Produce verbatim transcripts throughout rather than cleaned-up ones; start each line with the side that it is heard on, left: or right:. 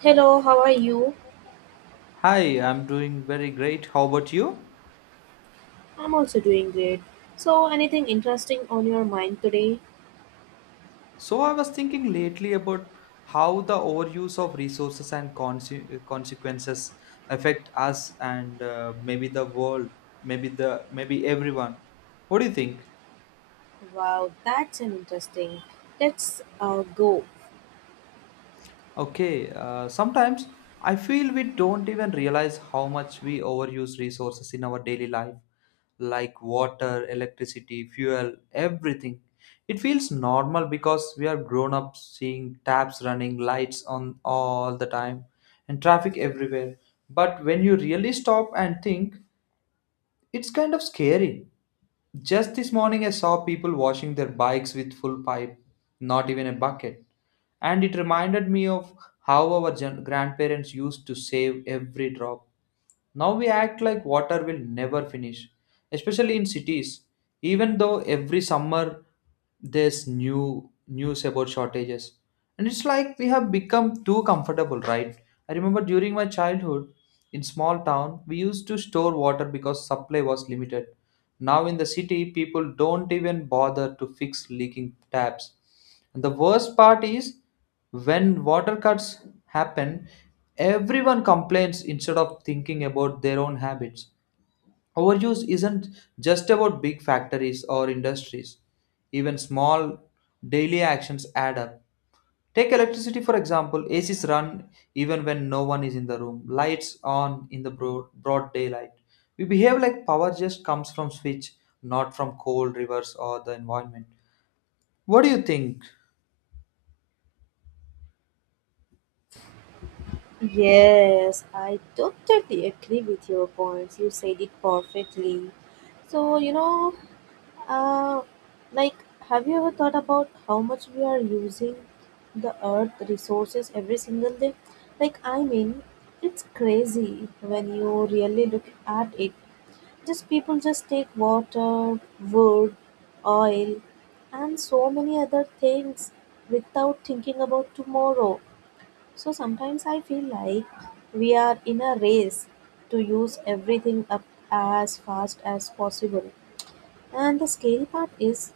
right: Hello, how are you?
left: Hi, I'm doing very great. How about you?
right: I'm also doing great. So, anything interesting on your mind today?
left: So, I was thinking lately about how the overuse of resources and conse- consequences affect us and uh, maybe the world, maybe the maybe everyone. What do you think?
right: Wow, that's an interesting. Let's uh, go.
left: Okay, uh, sometimes I feel we don't even realize how much we overuse resources in our daily life, like water, electricity, fuel, everything. It feels normal because we are grown up seeing taps running, lights on all the time, and traffic everywhere. But when you really stop and think, it's kind of scary. Just this morning, I saw people washing their bikes with full pipe, not even a bucket. And it reminded me of how our gen- grandparents used to save every drop. Now we act like water will never finish, especially in cities, even though every summer there's new news about shortages. And it's like we have become too comfortable, right? I remember during my childhood in small town, we used to store water because supply was limited. Now in the city, people don't even bother to fix leaking taps. And the worst part is when water cuts happen, everyone complains instead of thinking about their own habits. Overuse isn't just about big factories or industries. Even small daily actions add up. Take electricity for example. A Cs run even when no one is in the room. Lights on in the broad, broad daylight. We behave like power just comes from switch, not from cold rivers or the environment. What do you think?
right: Yes, I totally agree with your points. You said it perfectly. So, you know, uh, like, have you ever thought about how much we are using the earth resources every single day? Like, I mean, it's crazy when you really look at it. Just people just take water, wood, oil, and so many other things without thinking about tomorrow. So sometimes I feel like we are in a race to use everything up as fast as possible. And the scary part is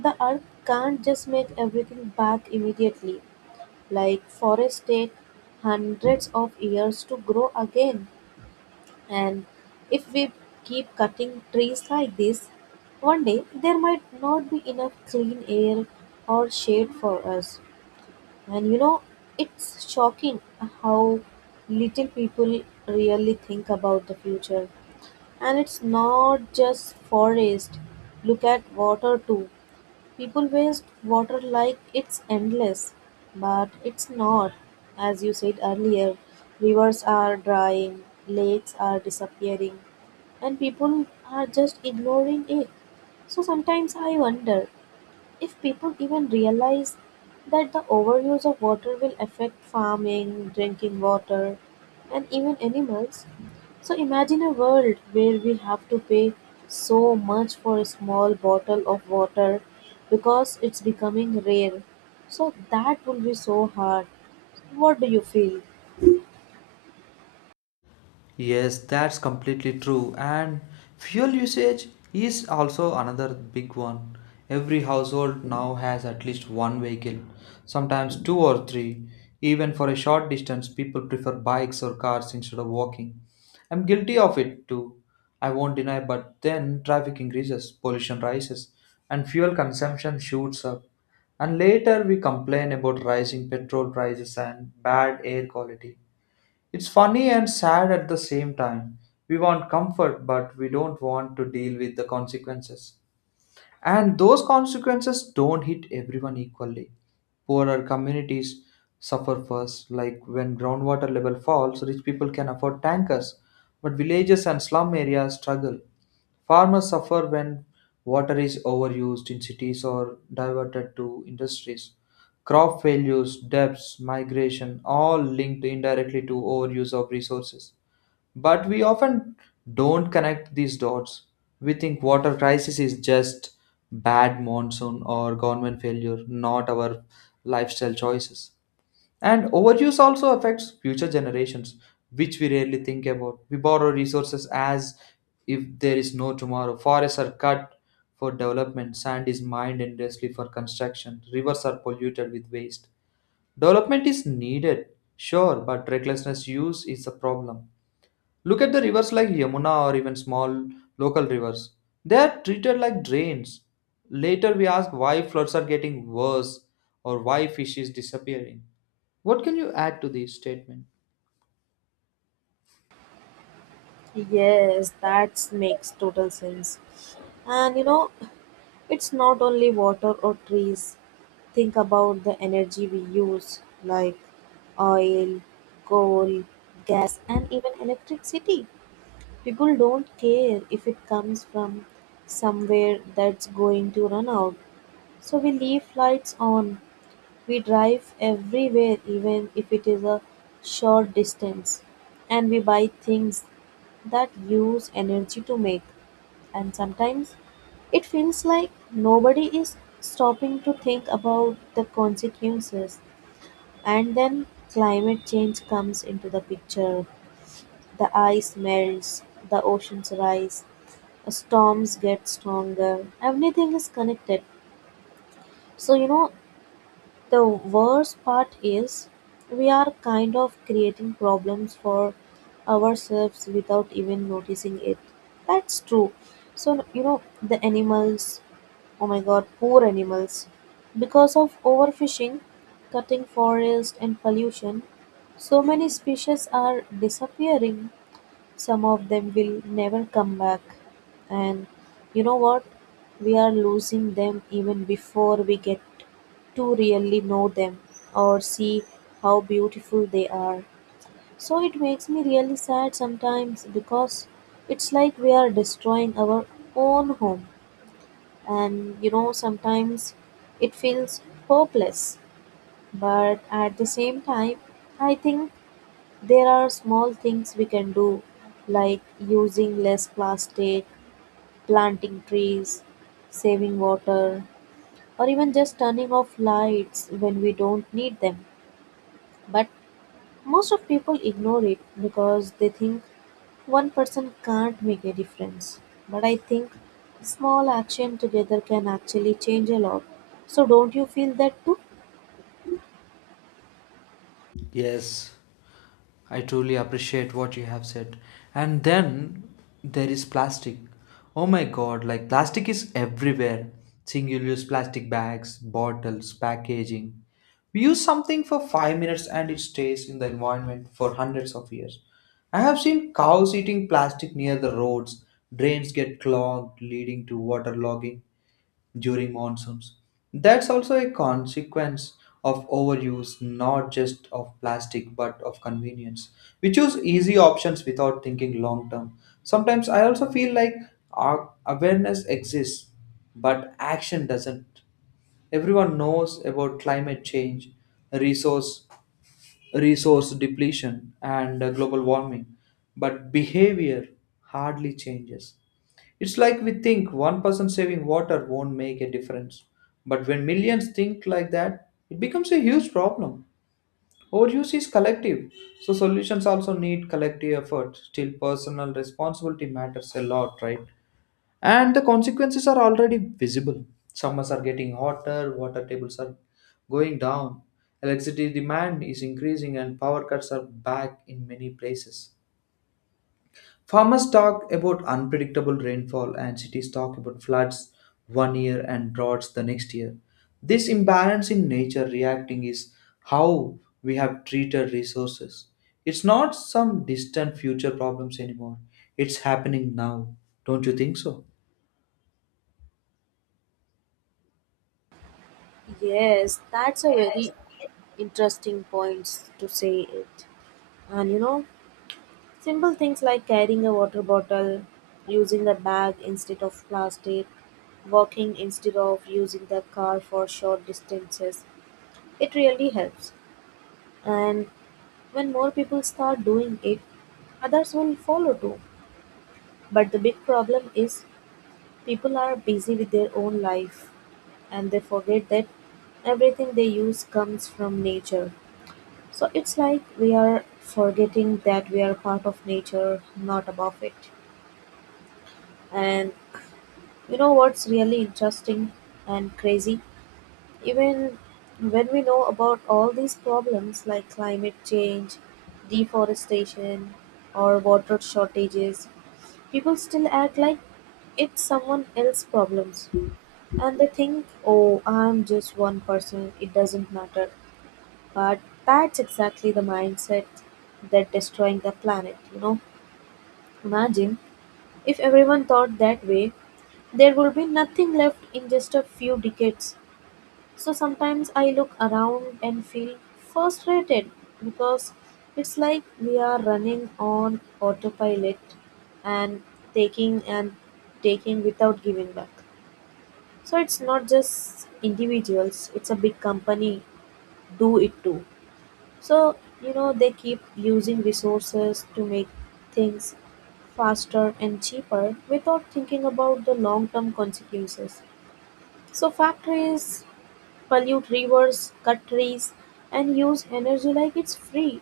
right: the earth can't just make everything back immediately. Like forests take hundreds of years to grow again. And if we keep cutting trees like this, one day there might not be enough clean air or shade for us. And you know, it's shocking how little people really think about the future. And it's not just forest. Look at water too. People waste water like it's endless, but it's not. As you said earlier, rivers are drying, lakes are disappearing, and people are just ignoring it. So sometimes I wonder if people even realize that the overuse of water will affect farming, drinking water, and even animals. So imagine a world where we have to pay so much for a small bottle of water because it's becoming rare. So that will be so hard. What do you feel?
left: Yes, that's completely true. And fuel usage is also another big one. Every household now has at least one vehicle, sometimes two or three. Even for a short distance, people prefer bikes or cars instead of walking. I'm guilty of it too. I won't deny, but then traffic increases, pollution rises, and fuel consumption shoots up. And later we complain about rising petrol prices and bad air quality. It's funny and sad at the same time. We want comfort, but we don't want to deal with the consequences. And those consequences don't hit everyone equally. Poorer communities suffer first, like when groundwater level falls, rich people can afford tankers, but villages and slum areas struggle. Farmers suffer when water is overused in cities or diverted to industries. Crop failures, debts, migration, all linked indirectly to overuse of resources. But we often don't connect these dots. We think water crisis is just bad monsoon or government failure, not our lifestyle choices. And overuse also affects future generations, which we rarely think about. We borrow resources as if there is no tomorrow. Forests are cut for development, sand is mined endlessly for construction, rivers are polluted with waste. Development is needed, sure, but recklessness use is a problem. Look at the rivers like Yamuna or even small local rivers. They are treated like drains. Later we ask why floods are getting worse or why fish is disappearing. What can you add to this statement?
right: Yes, that makes total sense. And you know, it's not only water or trees. Think about the energy we use, like oil, coal, gas, and even electricity. People don't care if it comes from somewhere that's going to run out. So we leave lights on. We drive everywhere, even if it is a short distance. And we buy things that use energy to make. And sometimes it feels like nobody is stopping to think about the consequences. And then climate change comes into the picture. The ice melts, the oceans rise, storms get stronger, everything is connected. So you know, the worst part is we are kind of creating problems for ourselves without even noticing it. That's true. So you know, the animals, oh my god, poor animals. Because of overfishing, cutting forest, and pollution, so many species are disappearing. Some of them will never come back. And you know what? We are losing them even before we get to really know them or see how beautiful they are. So it makes me really sad sometimes because it's like we are destroying our own home. And you know, sometimes it feels hopeless. But at the same time, I think there are small things we can do, like using less plastic, planting trees, saving water, or even just turning off lights when we don't need them. But most of people ignore it because they think one person can't make a difference. But I think small action together can actually change a lot. So don't you feel that too?
left: Yes. I truly appreciate what you have said. And then there is plastic. Oh my god, like plastic is everywhere. Single use plastic bags, bottles, packaging. We use something for five minutes and it stays in the environment for hundreds of years. I have seen cows eating plastic near the roads, drains get clogged, leading to water logging during monsoons. That's also a consequence of overuse, not just of plastic but of convenience. We choose easy options without thinking long term. Sometimes I also feel like our awareness exists, but action doesn't. Everyone knows about climate change, resource resource depletion, and uh, global warming. But behavior hardly changes. It's like we think one person saving water won't make a difference. But when millions think like that, it becomes a huge problem. Overuse is collective, so solutions also need collective effort. Still, personal responsibility matters a lot, right? And the consequences are already visible. Summers are getting hotter, water tables are going down, electricity demand is increasing, and power cuts are back in many places. Farmers talk about unpredictable rainfall and cities talk about floods one year and droughts the next year. This imbalance in nature reacting is how we have treated resources. It's not some distant future problems anymore, it's happening now. Don't you think so?
right: Yes, that's a very interesting points to say it. And you know, simple things like carrying a water bottle, using a bag instead of plastic, walking instead of using the car for short distances, it really helps. And when more people start doing it, others will follow too. But the big problem is people are busy with their own life and they forget that everything they use comes from nature. So it's like we are forgetting that we are part of nature, not above it. And you know what's really interesting and crazy? Even when we know about all these problems like climate change, deforestation, or water shortages, people still act like it's someone else's problems. And they think, oh, I'm just one person, it doesn't matter. But that's exactly the mindset that destroying the planet, you know. Imagine if everyone thought that way, there would be nothing left in just a few decades. So sometimes I look around and feel frustrated because it's like we are running on autopilot and taking and taking without giving back. So it's not just individuals, it's a big company do it too. So, you know, they keep using resources to make things faster and cheaper without thinking about the long term consequences. So, factories pollute rivers, cut trees, and use energy like it's free.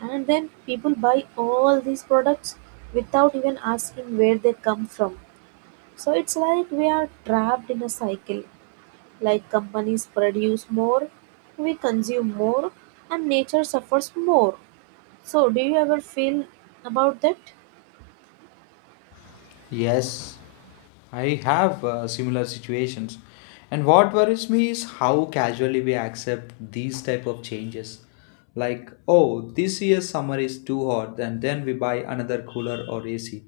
right: And then people buy all these products without even asking where they come from. So it's like we are trapped in a cycle. Like companies produce more, we consume more, and nature suffers more. So, do you ever feel about that?
left: Yes, I have uh, similar situations. And what worries me is how casually we accept these type of changes. Like, oh, this year's summer is too hot, and then we buy another cooler or A C,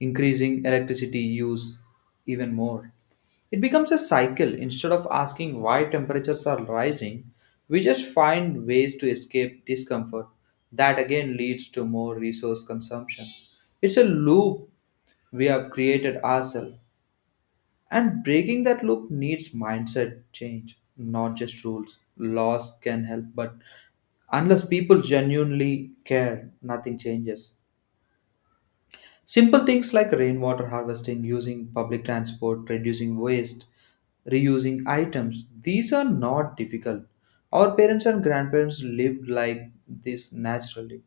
left: increasing electricity use even more. It becomes a cycle. Instead of asking why temperatures are rising, we just find ways to escape discomfort. That again leads to more resource consumption. It's a loop we have created ourselves. And breaking that loop needs mindset change, not just rules. Laws can help, but unless people genuinely care, nothing changes. Simple things like rainwater harvesting, using public transport, reducing waste, reusing items, these are not difficult. Our parents and grandparents lived like this naturally.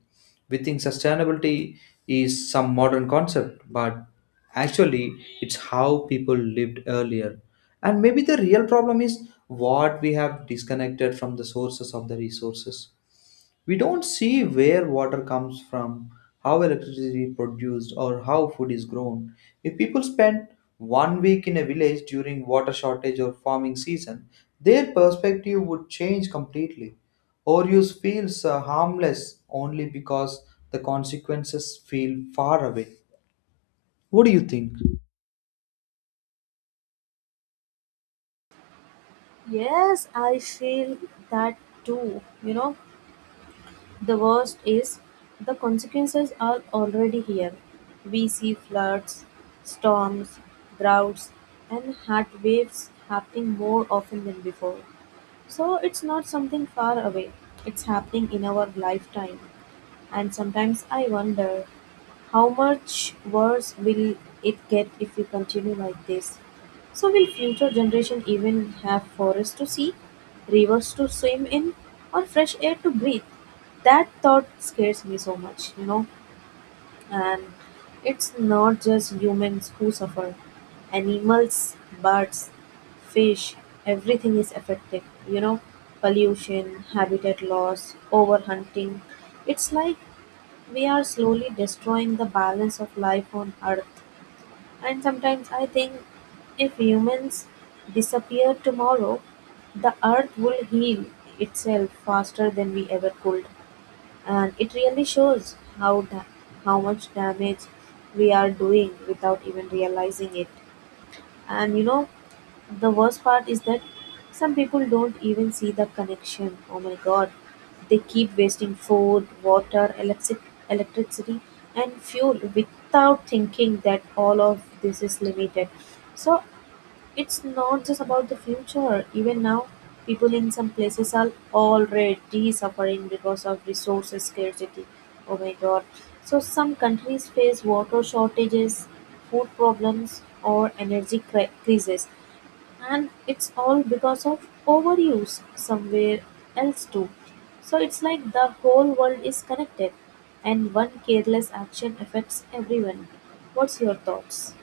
left: We think sustainability is some modern concept, but actually, it's how people lived earlier. And maybe the real problem is what we have disconnected from the sources of the resources. We don't see where water comes from, how electricity is produced, or how food is grown. If people spend one week in a village during water shortage or farming season, their perspective would change completely. Overuse feels uh, harmless only because the consequences feel far away. What do you think?
right: Yes, I feel that too, you know. The worst is, the consequences are already here. We see floods, storms, droughts, and heat waves happening more often than before. So it's not something far away, it's happening in our lifetime. And sometimes I wonder how much worse will it get if we continue like this? So will future generation even have forests to see, rivers to swim in, or fresh air to breathe? That thought scares me so much, you know. And it's not just humans who suffer. Animals, birds, fish, everything is affected. You know, pollution, habitat loss, overhunting. It's like we are slowly destroying the balance of life on Earth. And sometimes I think if humans disappear tomorrow, the Earth will heal itself faster than we ever could. And it really shows how da- how much damage we are doing without even realizing it. And you know, the worst part is that some people don't even see the connection. Oh my god. They keep wasting food, water, electric electricity and fuel without thinking that all of this is limited. So it's not just about the future. Even now, people in some places are already suffering because of resource scarcity. Oh my god. So, some countries face water shortages, food problems, or energy cri- crises. And it's all because of overuse somewhere else, too. So, it's like the whole world is connected, and one careless action affects everyone. What's your thoughts?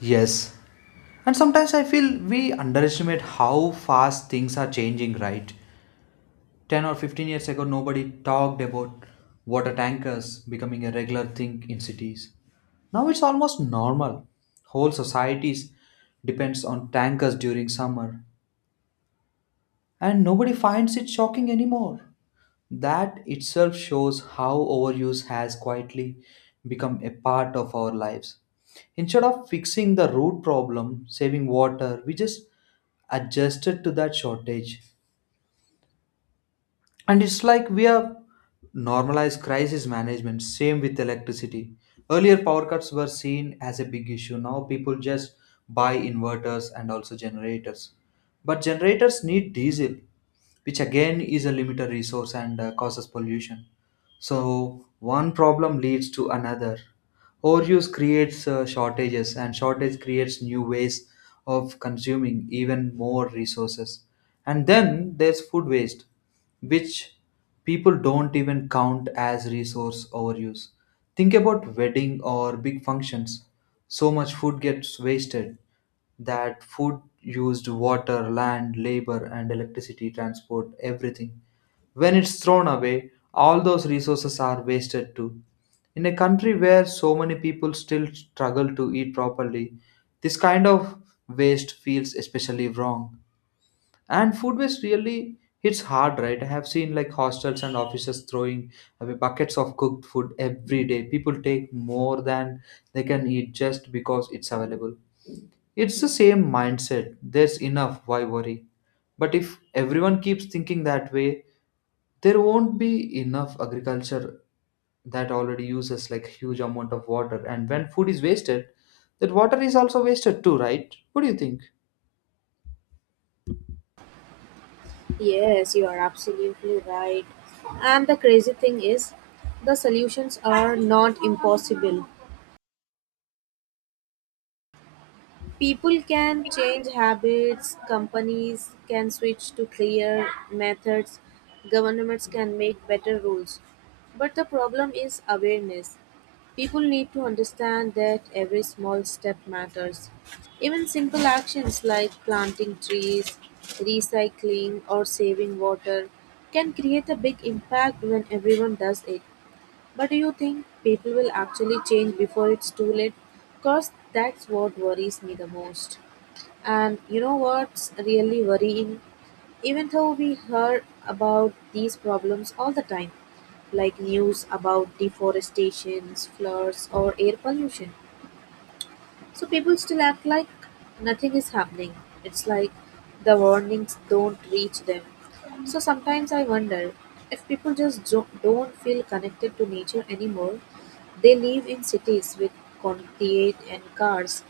left: Yes. And sometimes I feel we underestimate how fast things are changing, right? ten or fifteen years ago, nobody talked about water tankers becoming a regular thing in cities. Now it's almost normal. Whole societies depends on tankers during summer, and nobody finds it shocking anymore. That itself shows how overuse has quietly become a part of our lives. Instead of fixing the root problem, saving water, we just adjusted to that shortage. And it's like we have normalized crisis management. Same with electricity, earlier power cuts were seen as a big issue. Now people just buy inverters and also generators. But generators need diesel, which again is a limited resource and uh, causes pollution. So one problem leads to another. Overuse creates uh, shortages, and shortage creates new ways of consuming even more resources. And then there's food waste, which people don't even count as resource overuse. Think about wedding or big functions. So much food gets wasted. That food used water, land, labor, and electricity, transport, everything. When it's thrown away, all those resources are wasted too. In a country where so many people still struggle to eat properly, this kind of waste feels especially wrong. And food waste really hits hard, right? I have seen like hostels and offices throwing away buckets of cooked food every day. People take more than they can eat just because it's available. It's the same mindset. There's enough, why worry? But if everyone keeps thinking that way, there won't be enough agriculture that already uses like huge amount of water. And when food is wasted, that water is also wasted too, right? What do you think?
right: Yes, you are absolutely right. And the crazy thing is, the solutions are not impossible. People can change habits, companies can switch to clear methods, governments can make better rules. But the problem is awareness. People need to understand that every small step matters. Even simple actions like planting trees, recycling, or saving water can create a big impact when everyone does it. But do you think people will actually change before it's too late? Because that's what worries me the most. And you know what's really worrying? Even though we hear about these problems all the time, like news about deforestations, floods, or air pollution, so people still act like nothing is happening. It's like the warnings don't reach them. So sometimes I wonder if people just jo- don't feel connected to nature anymore. They live in cities with concrete and cars,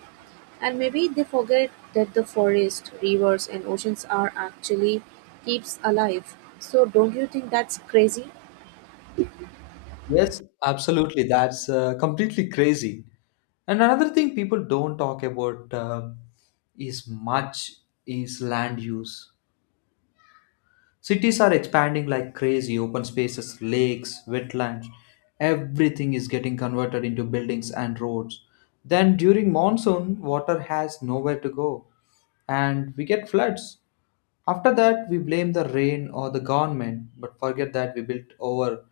right: and maybe they forget that the forest, rivers, and oceans are actually keeps alive. So don't you think that's crazy?
left: Yes, absolutely. That's uh, completely crazy. And another thing people don't talk about uh, is much is land use. Cities are expanding like crazy. Open spaces, lakes, wetlands, everything is getting converted into buildings and roads. Then during monsoon, water has nowhere to go and we get floods. After that, we blame the rain or the government, but forget that we built our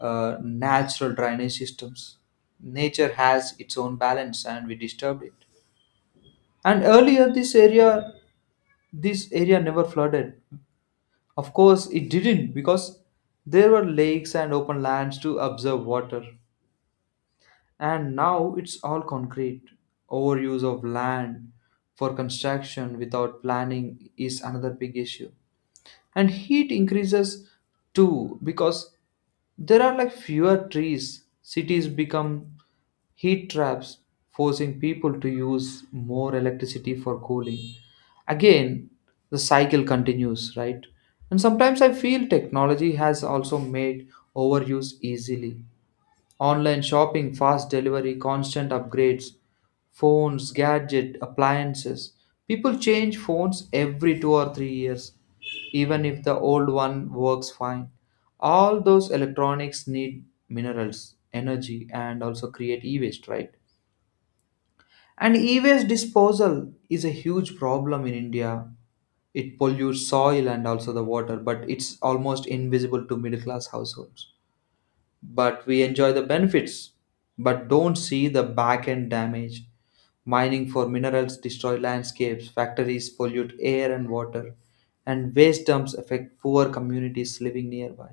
left: uh, natural drainage systems. Nature has its own balance and we disturbed it. And earlier, this area, this area never flooded. Of course, it didn't because there were lakes and open lands to observe water. And now it's all concrete. Overuse of land for construction without planning is another big issue. And heat increases too, because there are like fewer trees. Cities become heat traps, forcing people to use more electricity for cooling. Again, the cycle continues, right? And sometimes I feel technology has also made overuse easily. Online shopping, fast delivery, constant upgrades, phones, gadget, appliances. People change phones every two or three years even if the old one works fine. All those electronics need minerals, energy, and also create e waste, right? And e waste disposal is a huge problem in India. It pollutes soil and also the water, but it's almost invisible to middle class households. But we enjoy the benefits but don't see the back end damage. Mining for minerals destroy landscapes, factories pollute air and water, and waste dumps affect poor communities living nearby.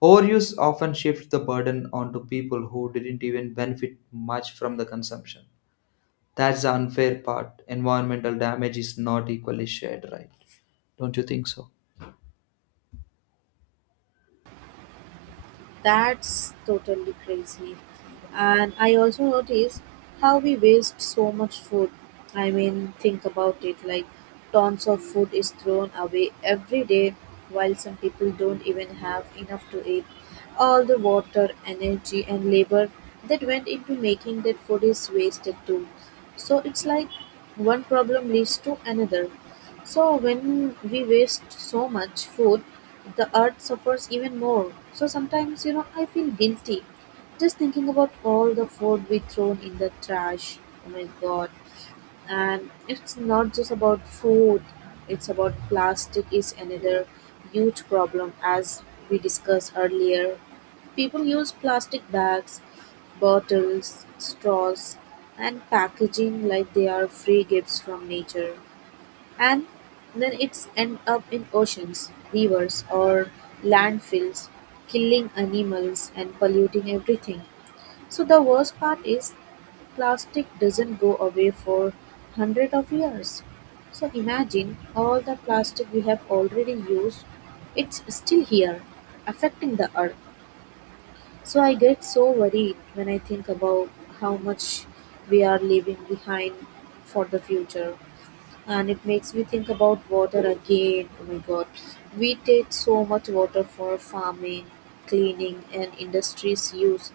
left: Overuse often shifts the burden onto people who didn't even benefit much from the consumption. That's the unfair part, environmental damage is not equally shared, right? Don't you think so?
right: That's totally crazy. And I also notice how we waste so much food. I mean, think about it like tons of food is thrown away every day, while some people don't even have enough to eat. All the water, energy, and labor that went into making that food is wasted too. So it's like one problem leads to another. So when we waste so much food, the earth suffers even more. So sometimes, you know, I feel guilty just thinking about all the food we thrown in the trash. Oh my god. And it's not just about food, it's about plastic is another huge problem as we discussed earlier. People use plastic bags, bottles, straws and packaging like they are free gifts from nature. And then it's end up in oceans, rivers or landfills, killing animals and polluting everything. So the worst part is plastic doesn't go away for hundreds of years. So imagine all the plastic we have already used, it's still here, affecting the earth. So I get so worried when I think about how much we are leaving behind for the future, and it makes me think about water again. Oh my god, we take so much water for farming, cleaning, and industries use,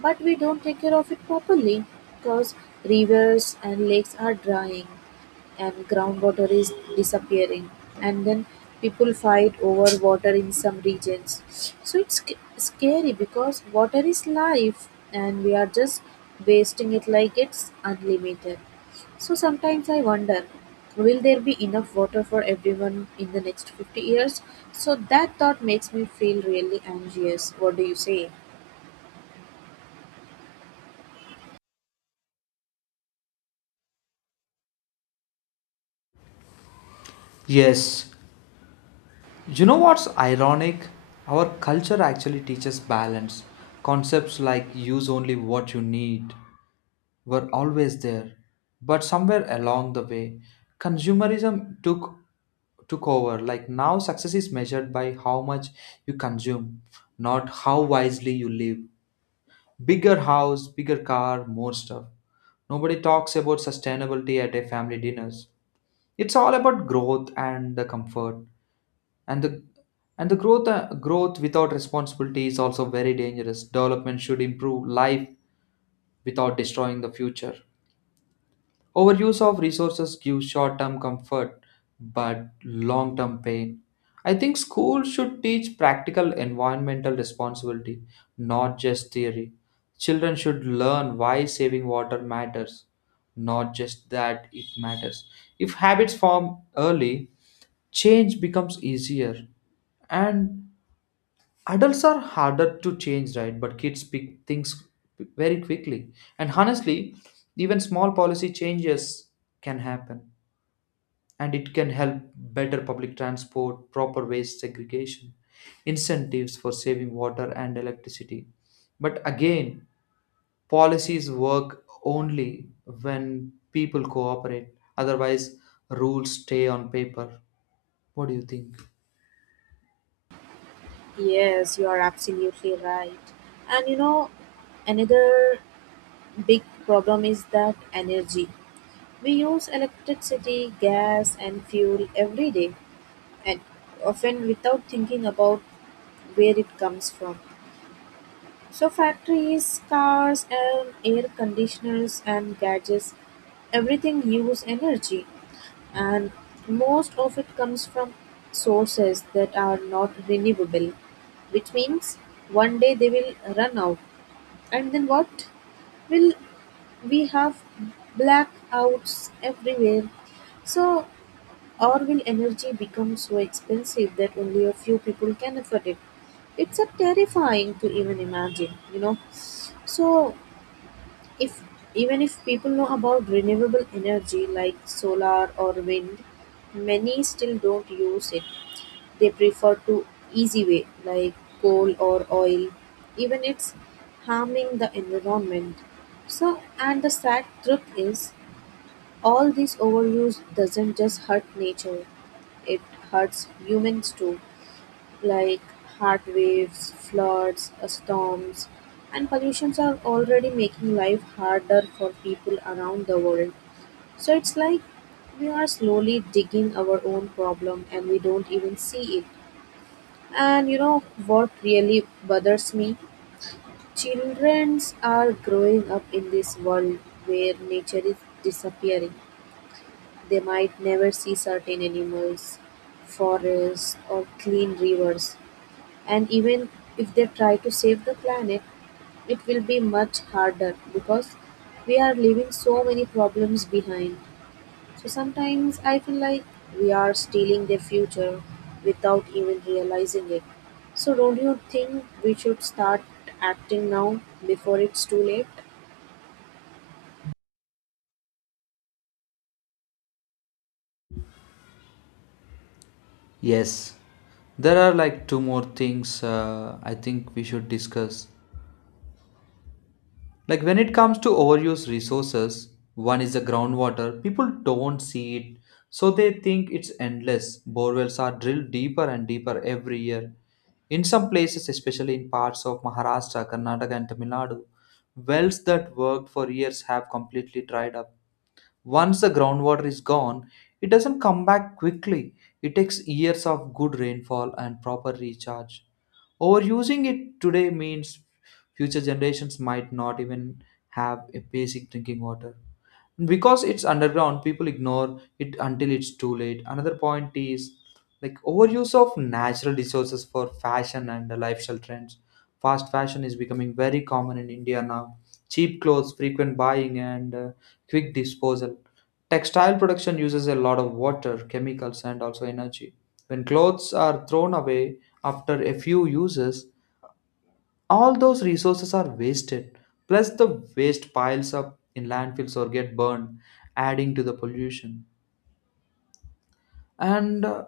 right: but we don't take care of it properly because rivers and lakes are drying and groundwater is disappearing, and then people fight over water in some regions. So it's sc- scary because water is life and we are just wasting it like it's unlimited. So sometimes I wonder, will there be enough water for everyone in the next fifty years? So that thought makes me feel really anxious. What do you say?
left: Yes. You know what's ironic? Our culture actually teaches balance. Concepts like use only what you need were always there. But somewhere along the way, consumerism took took over. Like now success is measured by how much you consume, not how wisely you live. Bigger house, bigger car, more stuff. Nobody talks about sustainability at a family dinners. It's all about growth and the comfort and the and the growth uh, growth without responsibility is also very dangerous. Development should improve life without destroying the future. Overuse of resources gives short term comfort but long term pain. I think schools should teach practical environmental responsibility, not just theory. Children should learn why saving water matters, not just that it matters. If habits form early, change becomes easier. And adults are harder to change, right? But kids pick things very quickly. And honestly, even small policy changes can happen, and it can help. Better public transport, proper waste segregation, incentives for saving water and electricity. But again, policies work only when people cooperate. Otherwise, rules stay on paper. What do you think?
right: Yes, you are absolutely right. And you know, another big problem is that energy. We use electricity, gas, and fuel every day, and often without thinking about where it comes from. So factories, cars, and air conditioners and gadgets, everything use energy and most of it comes from sources that are not renewable, which means one day they will run out. And then what? Will we have blackouts everywhere? So or will energy become so expensive that only a few people can afford it? It's a terrifying to even imagine, you know. So if even if people know about renewable energy like solar or wind, many still don't use it. They prefer to easy way like coal or oil, even it's harming the environment. So and the sad truth is all this overuse doesn't just hurt nature, it hurts humans too. Like heat waves, floods, uh, storms, and pollutions are already making life harder for people around the world. So it's like we are slowly digging our own problem and we don't even see it. And you know what really bothers me? Childrens are growing up in this world where nature is disappearing. They might never see certain animals, forests, or clean rivers. And even if they try to save the planet, it will be much harder because we are leaving so many problems behind. So sometimes I feel like we are stealing their future without even realizing it. So don't you think we should start acting now before it's too late?
left: Yes, there are like two more things uh, I think we should discuss. Like when it comes to overuse resources, one is the groundwater. People don't see it, so they think it's endless. Borewells are drilled deeper and deeper every year. In some places, especially in parts of Maharashtra, Karnataka, and Tamil Nadu, wells that worked for years have completely dried up. Once the groundwater is gone, it doesn't come back quickly. It takes years of good rainfall and proper recharge. Overusing it today means future generations might not even have a basic drinking water. Because it's underground, people ignore it until it's too late. Another point is like overuse of natural resources for fashion and lifestyle trends. Fast fashion is becoming very common in India now. Cheap clothes, frequent buying, and uh, quick disposal. Textile production uses a lot of water, chemicals, and also energy. When clothes are thrown away after a few uses, all those resources are wasted. Plus the waste piles up in landfills or get burned, adding to the pollution. And uh,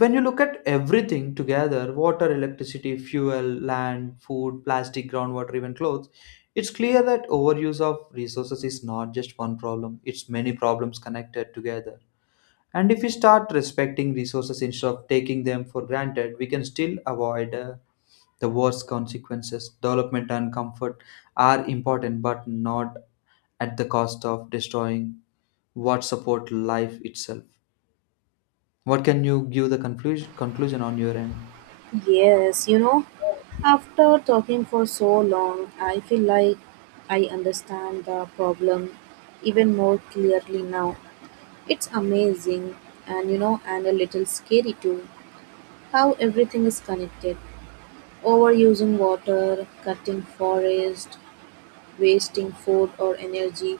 left: when you look at everything together, water, electricity, fuel, land, food, plastic, groundwater, even clothes, it's clear that overuse of resources is not just one problem, it's many problems connected together. And if we start respecting resources instead of taking them for granted, we can still avoid uh, the war's consequences. Development and comfort are important, but not at the cost of destroying what support life itself. What can you give the conclusion conclusion on your end?
right: Yes, you know, after talking for so long, I feel like I understand the problem even more clearly now. It's amazing and you know and a little scary too how everything is connected. Overusing water, cutting forest, wasting food or energy,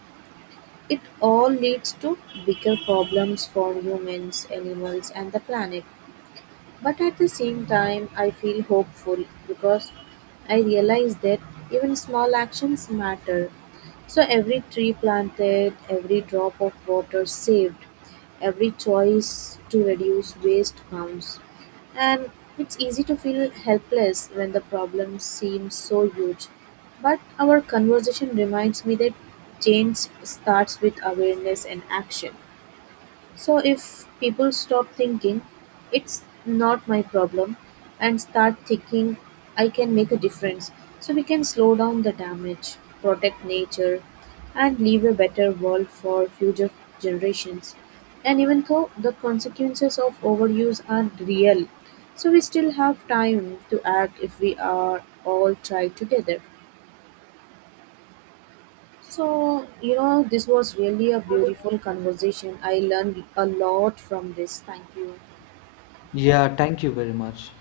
right: it all leads to bigger problems for humans, animals and the planet. But at the same time, I feel hopeful because I realize that even small actions matter. So every tree planted, every drop of water saved, every choice to reduce waste counts. And it's easy to feel helpless when the problem seems so huge. But our conversation reminds me that change starts with awareness and action. So if people stop thinking, it's not my problem, and start thinking, I can make a difference. So we can slow down the damage, protect nature, and leave a better world for future generations. And even though the consequences of overuse are real, so we still have time to act if we are all try together. So, you know, this was really a beautiful conversation. I learned a lot from this. Thank you.
left: Yeah, thank you very much.